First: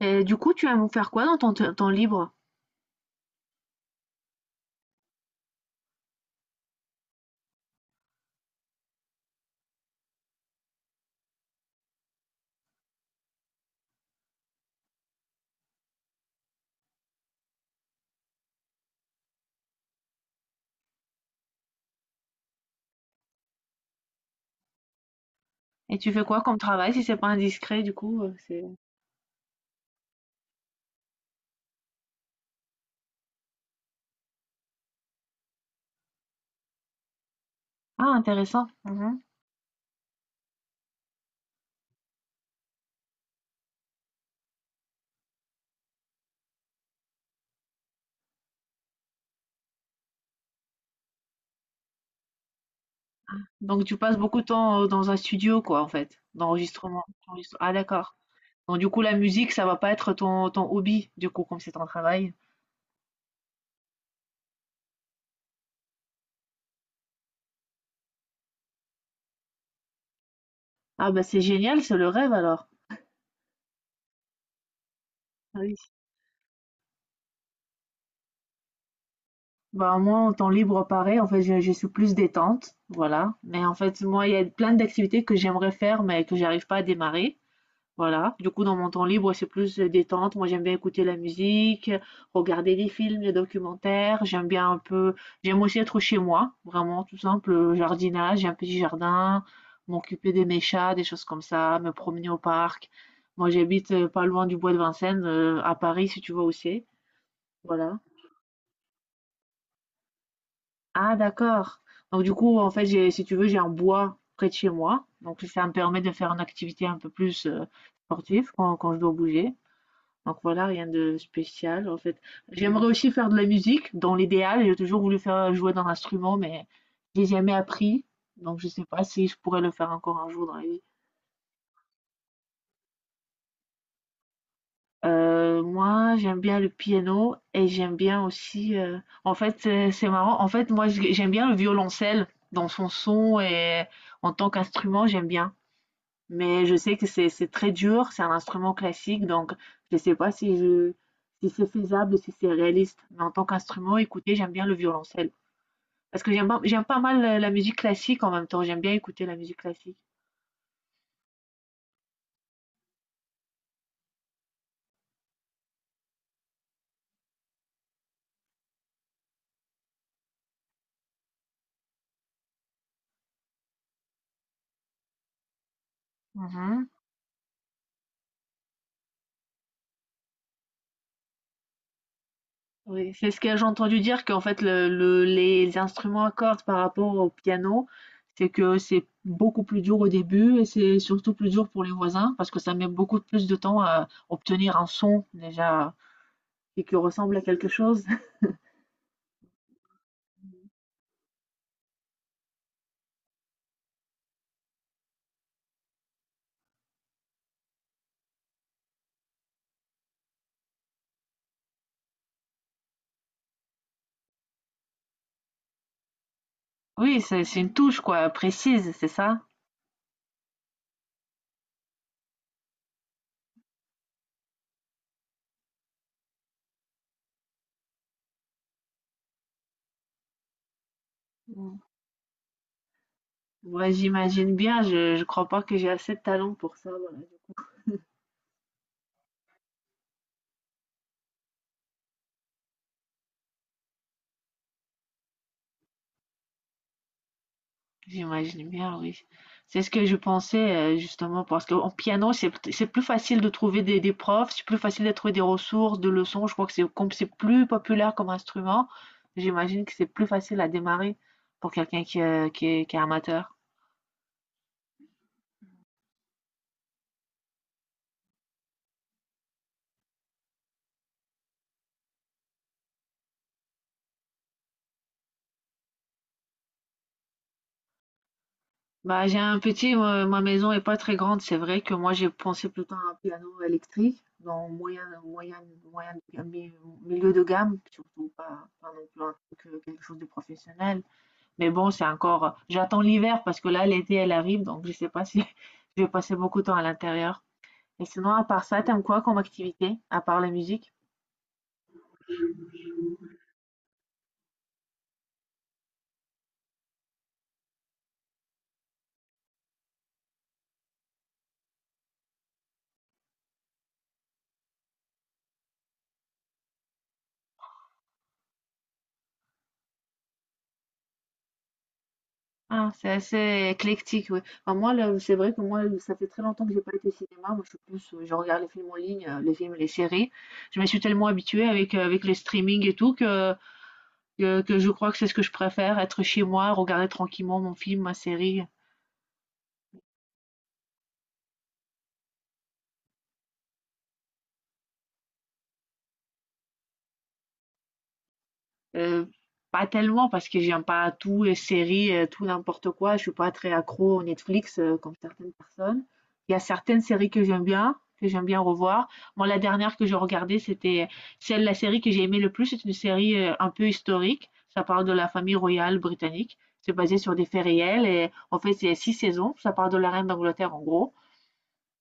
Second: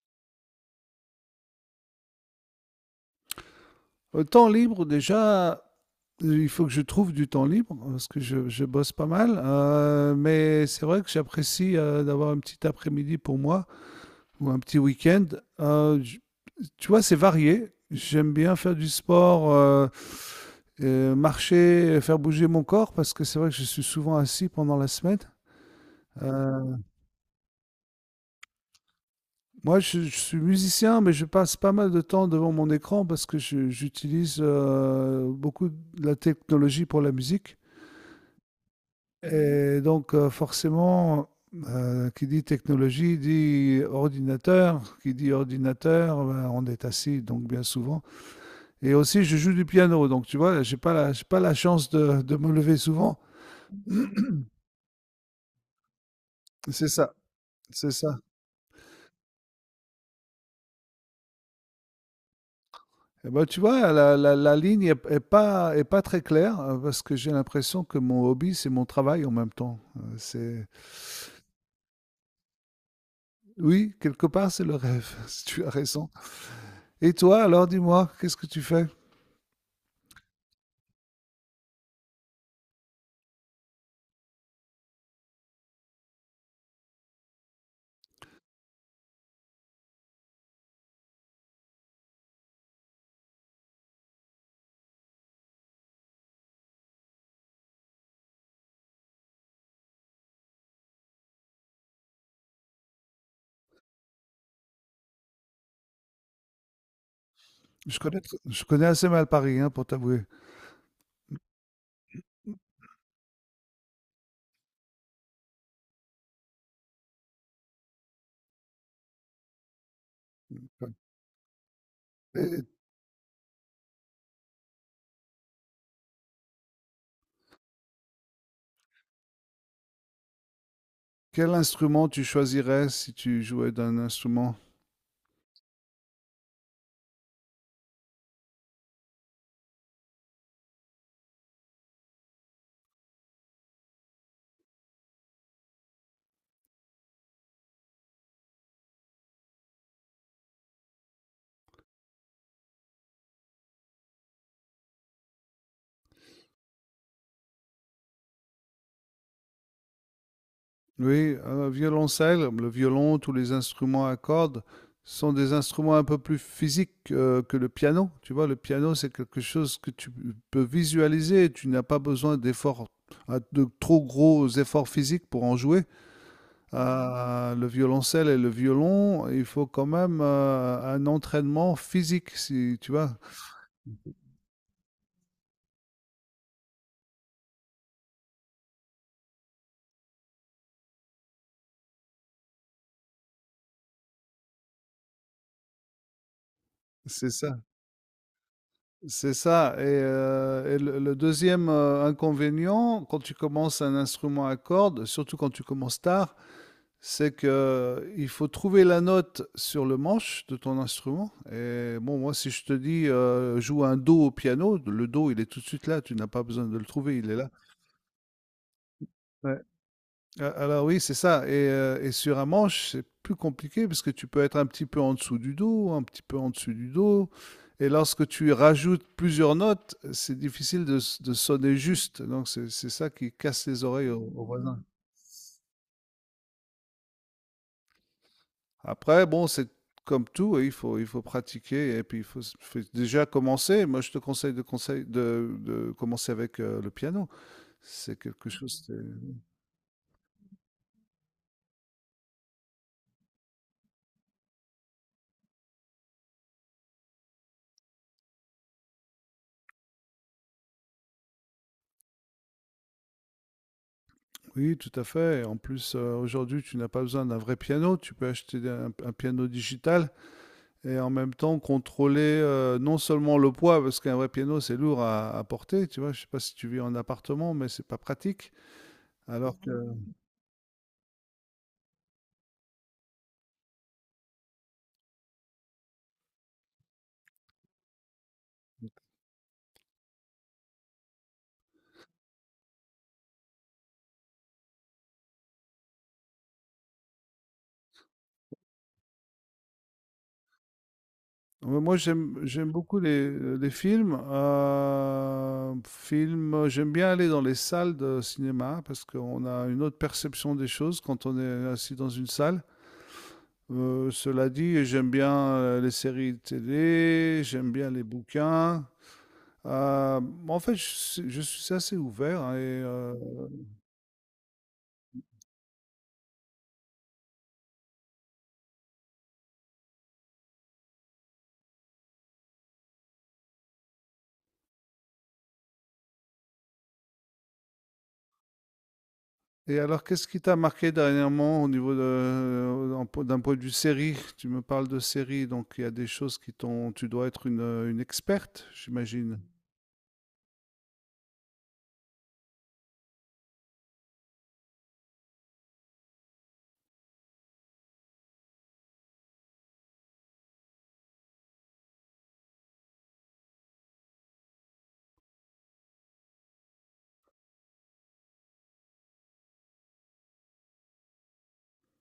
Et du coup, tu aimes vous faire quoi dans ton temps libre? Au temps libre, déjà, il faut que je trouve du temps libre parce que je bosse pas mal. Mais c'est vrai que j'apprécie d'avoir un petit après-midi pour moi ou un petit week-end. Euh, j- Tu vois, c'est varié. J'aime bien faire du sport, marcher, faire bouger mon corps parce que c'est vrai que je suis souvent assis pendant la semaine. Et tu fais quoi comme Euh, travail si c'est pas indiscret, du coup, c'est... Moi, je suis musicien, mais je passe pas mal de temps devant mon écran parce que j'utilise beaucoup de la technologie pour la musique. Ah, intéressant. Mhm. Et donc, forcément, qui dit technologie dit ordinateur, qui dit ordinateur, ben, on est assis, donc bien souvent. Et aussi, je joue du piano, donc tu vois, j'ai pas la chance de me lever souvent. Donc tu passes beaucoup de temps dans un studio, quoi, en fait, C'est d'enregistrement. ça, Ah, c'est d'accord. ça. Donc du coup, la musique, ça va pas être ton hobby, du coup, comme c'est ton travail. Et ben, tu vois, la ligne est pas très claire, parce que j'ai l'impression que mon hobby, c'est mon travail en même temps. Ah, bah c'est génial, c'est le rêve alors. Oui, quelque part, c'est le rêve, si Ah, tu as oui. raison. Et toi, alors, dis-moi, qu'est-ce que tu fais? Bah moi, en temps libre, pareil, en fait, je suis plus détente, voilà. Mais en fait, moi, il y a plein d'activités que j'aimerais faire, mais que j'arrive pas à démarrer. Voilà, du coup, dans mon temps libre, c'est plus détente. Moi, j'aime bien écouter la musique, regarder des films, des documentaires. J'aime bien un peu, j'aime aussi être chez moi, vraiment tout simple, jardinage, j'ai un petit jardin, m'occuper de mes chats, des choses comme ça, me promener au parc. Moi, j'habite pas loin du bois de Vincennes, à Paris, si tu vois aussi. Voilà. Je connais, je connais assez mal Paris, hein, pour t'avouer. Ah, d'accord. Donc, du coup, en fait, j'ai, si tu veux, j'ai un bois près de chez moi. Donc, ça me permet de faire une activité un peu plus sportive quand je dois bouger. Donc voilà, rien de spécial en fait. Et J'aimerais aussi faire de la musique, dans l'idéal. J'ai toujours voulu faire jouer d'un instrument, mais j'ai jamais appris. Donc je sais pas si je pourrais le faire encore un jour dans la vie. quel instrument tu choisirais si tu jouais d'un instrument? Moi, j'aime bien le piano et j'aime bien aussi, en fait, c'est marrant. En fait, moi, j'aime bien le violoncelle dans son son et en tant qu'instrument, j'aime bien. Mais je sais que c'est très dur, c'est un instrument classique, donc je ne sais pas si je si c'est faisable, si c'est réaliste. Mais en tant qu'instrument, écoutez, j'aime bien le violoncelle. Parce que j'aime pas mal la la musique classique en même temps, j'aime bien écouter la musique classique. Oui, violoncelle, le violon, tous les instruments à cordes sont des instruments un peu plus physiques que le piano. Tu vois, le piano, c'est quelque chose que tu peux visualiser. Tu n'as pas besoin d'efforts, de trop gros efforts physiques pour en jouer. Mhm. Le violoncelle et le violon, il faut quand même un entraînement physique, si tu Oui, vois. c'est ce que j'ai entendu dire qu'en fait les instruments à cordes par rapport au piano, c'est que c'est beaucoup plus dur au début et c'est surtout plus dur pour les voisins parce que ça met beaucoup plus de temps à obtenir un son déjà et qui C'est ressemble à ça. quelque chose. C'est ça. Et le 2e, inconvénient, quand tu commences un instrument à cordes, surtout quand tu commences tard, c'est que il faut trouver la note sur le manche de ton instrument et bon, moi, si je te dis, «Joue un do au piano», le do, il est tout de suite là, tu n'as pas besoin de le trouver, Oui, il est c'est là. c'est une touche quoi précise, c'est ça? Ouais. Ah, alors oui, c'est ça. Et sur un manche, c'est plus compliqué parce que tu peux être un petit peu en dessous du dos, un petit peu en dessous du dos. Et lorsque tu rajoutes plusieurs notes, c'est difficile de sonner Mm. juste. Donc c'est ça qui casse les Ouais, oreilles aux, aux j'imagine voisins. bien, je crois pas que j'ai assez de talent pour ça, voilà. Après, bon, c'est comme tout, oui, il faut pratiquer et puis faut déjà commencer. Moi, je te conseille de commencer avec le piano. C'est quelque J'imagine chose. bien, oui. C'est ce que je pensais justement parce qu'en piano, c'est plus facile de trouver des profs, c'est plus facile de trouver des ressources, de leçons. Je crois que c'est comme c'est plus populaire comme instrument, j'imagine que c'est plus facile à démarrer pour quelqu'un qui est amateur. Oui, tout à fait. Et en plus, aujourd'hui, tu n'as pas besoin d'un vrai piano. Tu peux acheter un piano digital et en même temps contrôler non seulement le poids, parce qu'un vrai piano, c'est lourd à porter. Tu vois, je sais pas si tu vis en appartement, mais c'est pas pratique. Bah, j'ai un Alors que petit, ma maison est pas très grande, c'est vrai que moi j'ai pensé plutôt à un piano électrique, dans moyen, mi- milieu de gamme, surtout pas non plus un truc, quelque chose de professionnel. Mais bon, c'est encore. J'attends l'hiver parce que là, l'été, elle arrive, donc je sais pas si je vais passer beaucoup de temps à l'intérieur. Et sinon, à part ça, t'aimes quoi comme activité, à part la musique? mhm. Ouais, moi, j'aime beaucoup les films. Films, j'aime bien aller dans les salles de cinéma parce qu'on a une autre perception des choses quand on est assis dans une salle. Cela dit, j'aime bien les séries télé, j'aime bien les bouquins. Euh, En fait, je suis assez ouvert, hein, Ah, c'est assez éclectique, oui. Enfin, moi, là, c'est vrai que moi, ça fait très longtemps que j'ai pas été au cinéma. Moi, je suis plus, je regarde les films en ligne, les films, les séries. Je me suis tellement habituée avec, avec les streaming et tout que je crois que c'est ce que je préfère, être chez moi, regarder tranquillement mon film, ma série. et alors, qu'est-ce qui t'a marqué dernièrement au niveau de, d'un point de vue série? Tu me parles de série, donc il y a des choses qui t'ont. Tu dois être une experte, Heu, j'imagine. pas tellement parce que j'aime pas tout, les séries, tout n'importe quoi. Je suis pas très accro aux Netflix, comme certaines personnes. Il y a certaines séries que j'aime bien revoir. Moi, la dernière que j'ai regardée, c'était celle la série que j'ai aimée le plus, c'est une série, un peu historique. Ça parle de la famille royale britannique. C'est basé sur des faits réels et en fait, c'est 6 saisons. Ça parle de la reine d'Angleterre, en gros,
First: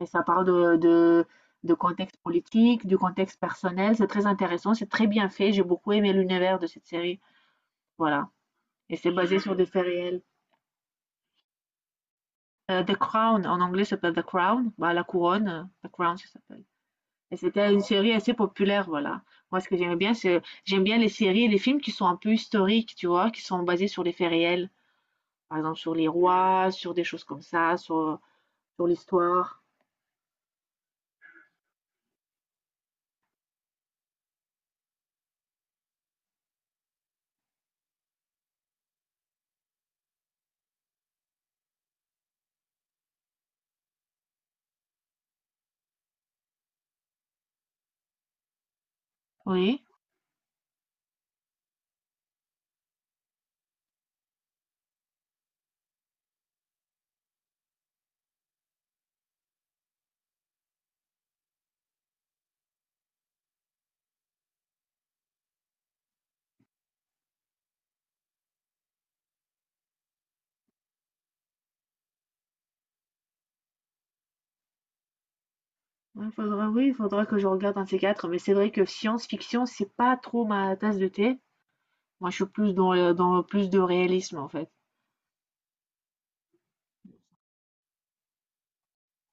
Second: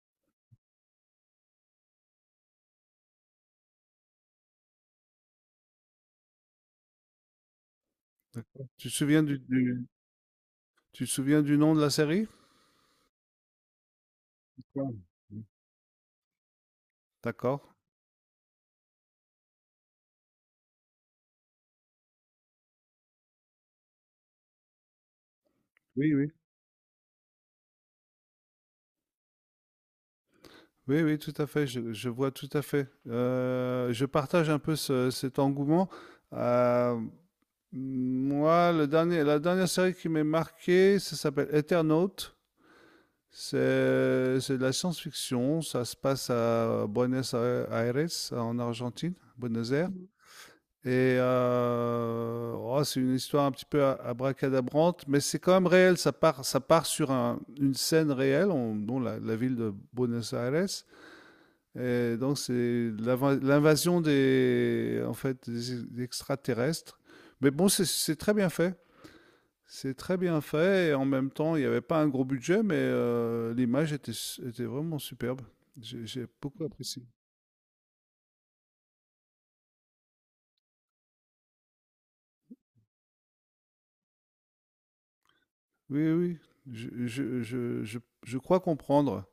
et ça parle de contexte politique, du contexte personnel. C'est très intéressant, c'est très bien fait. J'ai beaucoup aimé l'univers de cette série. Voilà, D'accord. Et c'est basé sur des faits réels. Tu te souviens du nom de la série? The Crown, en anglais, ça s'appelle The Crown, bah, Non. la couronne, The Crown, ça s'appelle, et D'accord. c'était une série assez populaire, voilà. Moi, ce que j'aime bien, c'est j'aime bien les séries et les films qui sont un peu historiques, tu vois? Qui sont basés sur des faits réels. Par exemple, sur les Oui, oui. rois, sur des choses comme ça, sur l'histoire. Oui, oui, tout à fait, je- vois tout à fait. Je partage un peu cet engouement. Euh, Moi, le dernier, la dernière série qui m'est marquée, ça s'appelle Eternaut. C'est de la science-fiction. Ça se passe à Buenos Aires, en Argentine, Buenos Oui, Aires. Mhm. Et c'est une histoire un petit peu abracadabrante, mais c'est quand même réel. Ça part sur une scène réelle, dont la ville de Buenos Aires. Et donc c'est l'invasion des, en fait, des extraterrestres. Mais bon, c'est très bien fait. C'est très bien fait et en même temps, il n'y avait pas un gros budget, mais l'image était, était vraiment superbe. J'ai il beaucoup faudra, oui, il apprécié. faudra que je regarde un de ces quatre, mais c'est vrai que science-fiction, c'est pas trop ma tasse de thé. Moi, je suis plus dans le dans plus de réalisme, en fait. Oui, oui, je crois comprendre.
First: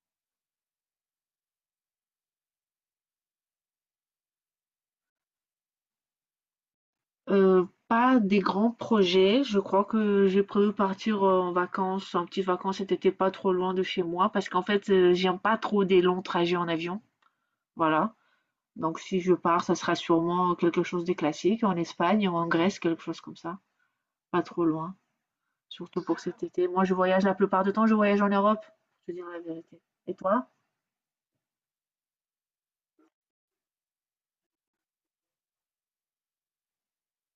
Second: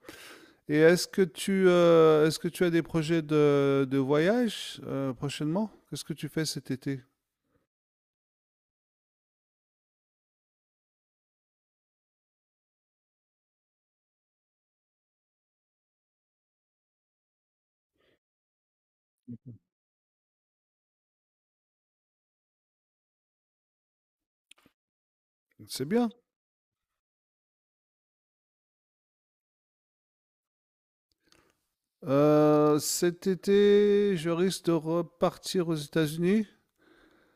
Et est-ce que est-ce que tu as des projets de voyage prochainement? Qu'est-ce que tu fais cet été? Pas des grands projets. Je crois que j'ai prévu partir, en vacances, en petites vacances cet été, pas trop loin de chez moi parce qu'en fait, j'aime pas trop des longs trajets en avion, voilà. Donc si je pars, ça sera sûrement quelque chose de classique, en Espagne ou en Grèce, quelque chose comme ça, pas trop loin, C'est surtout bien. pour cet été. Moi, je voyage la plupart du temps, je voyage en Europe, je te dire la vérité. Et toi? Cet été, je risque de repartir aux États-Unis.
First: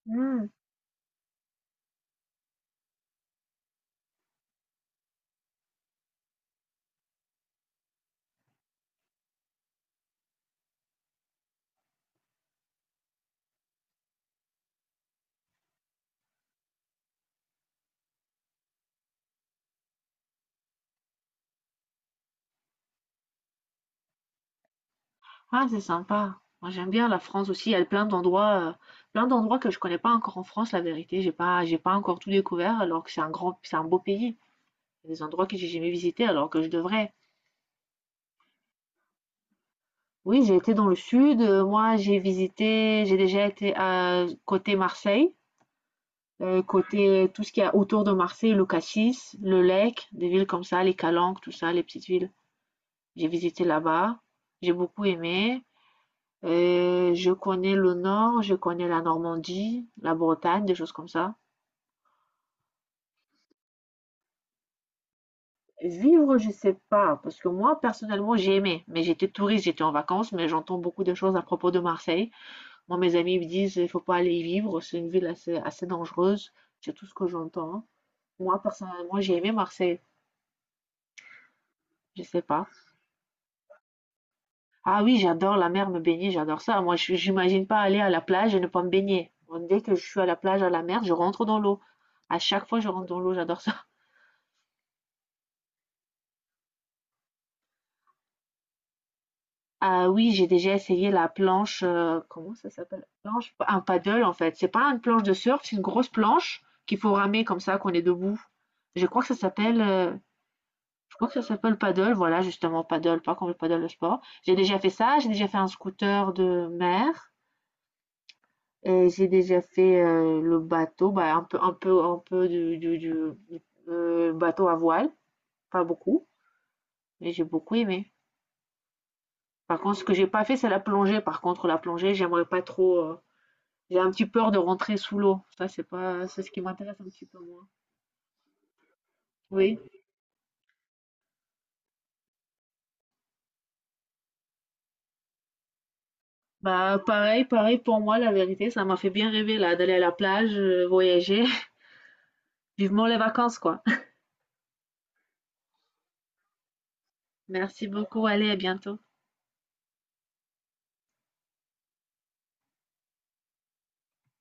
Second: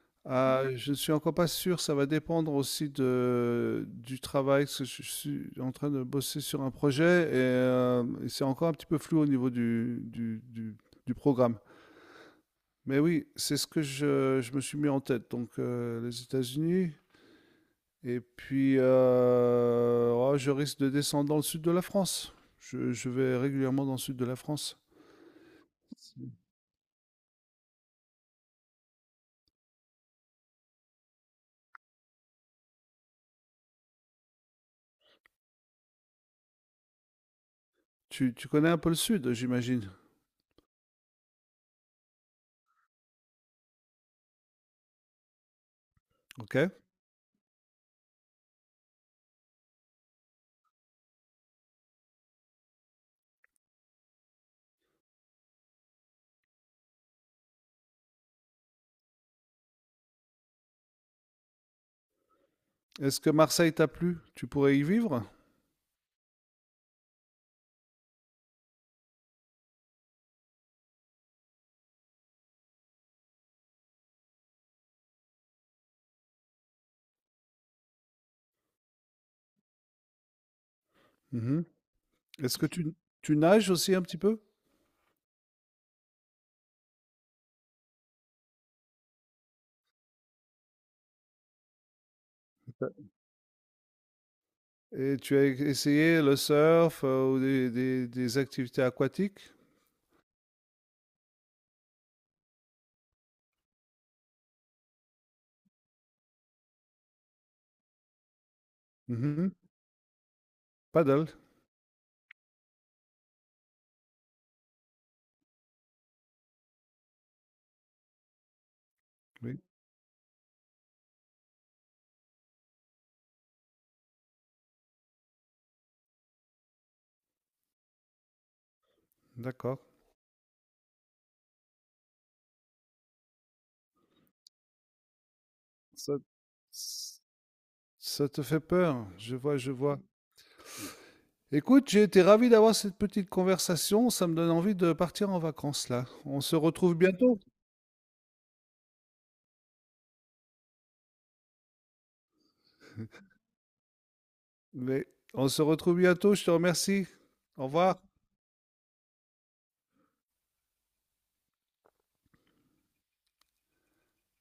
Mmh. Ah, mmh, je ne suis encore pas sûr, ça va dépendre aussi de du travail, parce que je suis en train de bosser sur un projet et c'est encore un petit peu flou au niveau du programme. Mais oui, c'est ce que je me suis mis en tête, donc les États-Unis et puis, je risque de descendre dans le sud de la France. Je vais régulièrement dans le sud de la France. Ah, c'est sympa. Moi, j'aime bien la France aussi. Il y a plein d'endroits que je connais pas encore en France, la vérité. J'ai pas encore tout découvert, alors que c'est un grand, c'est un beau pays. Il y a des endroits que j'ai jamais visités, alors que je devrais. Tu connais un peu le sud, j'imagine? Oui, j'ai été dans le sud, moi, j'ai visité, j'ai déjà été à côté Marseille, OK. côté tout ce qu'il y a autour de Marseille, le Cassis, le Lec, des villes comme ça, les Calanques, tout ça, les petites villes. J'ai visité là-bas. J'ai beaucoup aimé. Et je connais le nord, je connais la Normandie, la Bretagne, des choses comme ça. Est-ce que Marseille t'a plu? Tu pourrais y vivre? Vivre, je sais pas, parce que moi, personnellement, j'ai aimé. Mais j'étais touriste, j'étais en vacances, mais j'entends beaucoup de choses à propos de Marseille. Moi, mes amis me disent, il faut pas aller y vivre, c'est une ville assez dangereuse. C'est tout ce que j'entends, hein. Moi, personnellement, j'ai aimé Marseille. Mhm. Je sais Est-ce que pas. Tu nages aussi un petit peu? Ah oui, j'adore la mer, me baigner, j'adore ça. Moi, j'imagine pas aller à la plage et ne pas me baigner. Bon, dès que je suis à la plage, à la mer, je rentre dans l'eau. À chaque fois, je Ça- rentre dans l'eau, j'adore ça. et tu as essayé le surf ou des activités aquatiques? Ah oui, j'ai déjà essayé la planche, comment ça s'appelle? Planche un paddle en fait, c'est pas une planche de surf, c'est une grosse planche qu'il faut ramer comme ça qu'on est debout. Je crois que ça Mhm. s'appelle, je crois Paddle, que ça s'appelle paddle, voilà justement paddle, pas comme le paddle de sport. J'ai déjà fait ça, j'ai déjà fait un scooter de mer et j'ai oui, déjà fait, le bateau, bah, un peu du, bateau à voile, pas beaucoup, mais j'ai beaucoup aimé. Par d'accord. contre, ce que j'ai pas fait, c'est la plongée. Par contre, la plongée, j'aimerais pas trop, heu. J'ai un petit peur de rentrer sous l'eau. Ça, c'est Ça, pas, c'est ce qui m'intéresse un s- petit peu moins. Ça te fait peur, je vois, je Oui. vois. Écoute, j'ai été ravi d'avoir cette petite conversation. Ça me donne envie de partir en vacances là. On se retrouve Bah, bientôt. pareil, pareil pour moi, la vérité, ça m'a fait bien rêver là, d'aller à la plage, voyager. Vivement les vacances, quoi. Mais on se retrouve bientôt. Je te remercie. Au Merci revoir. beaucoup. Allez, à bientôt.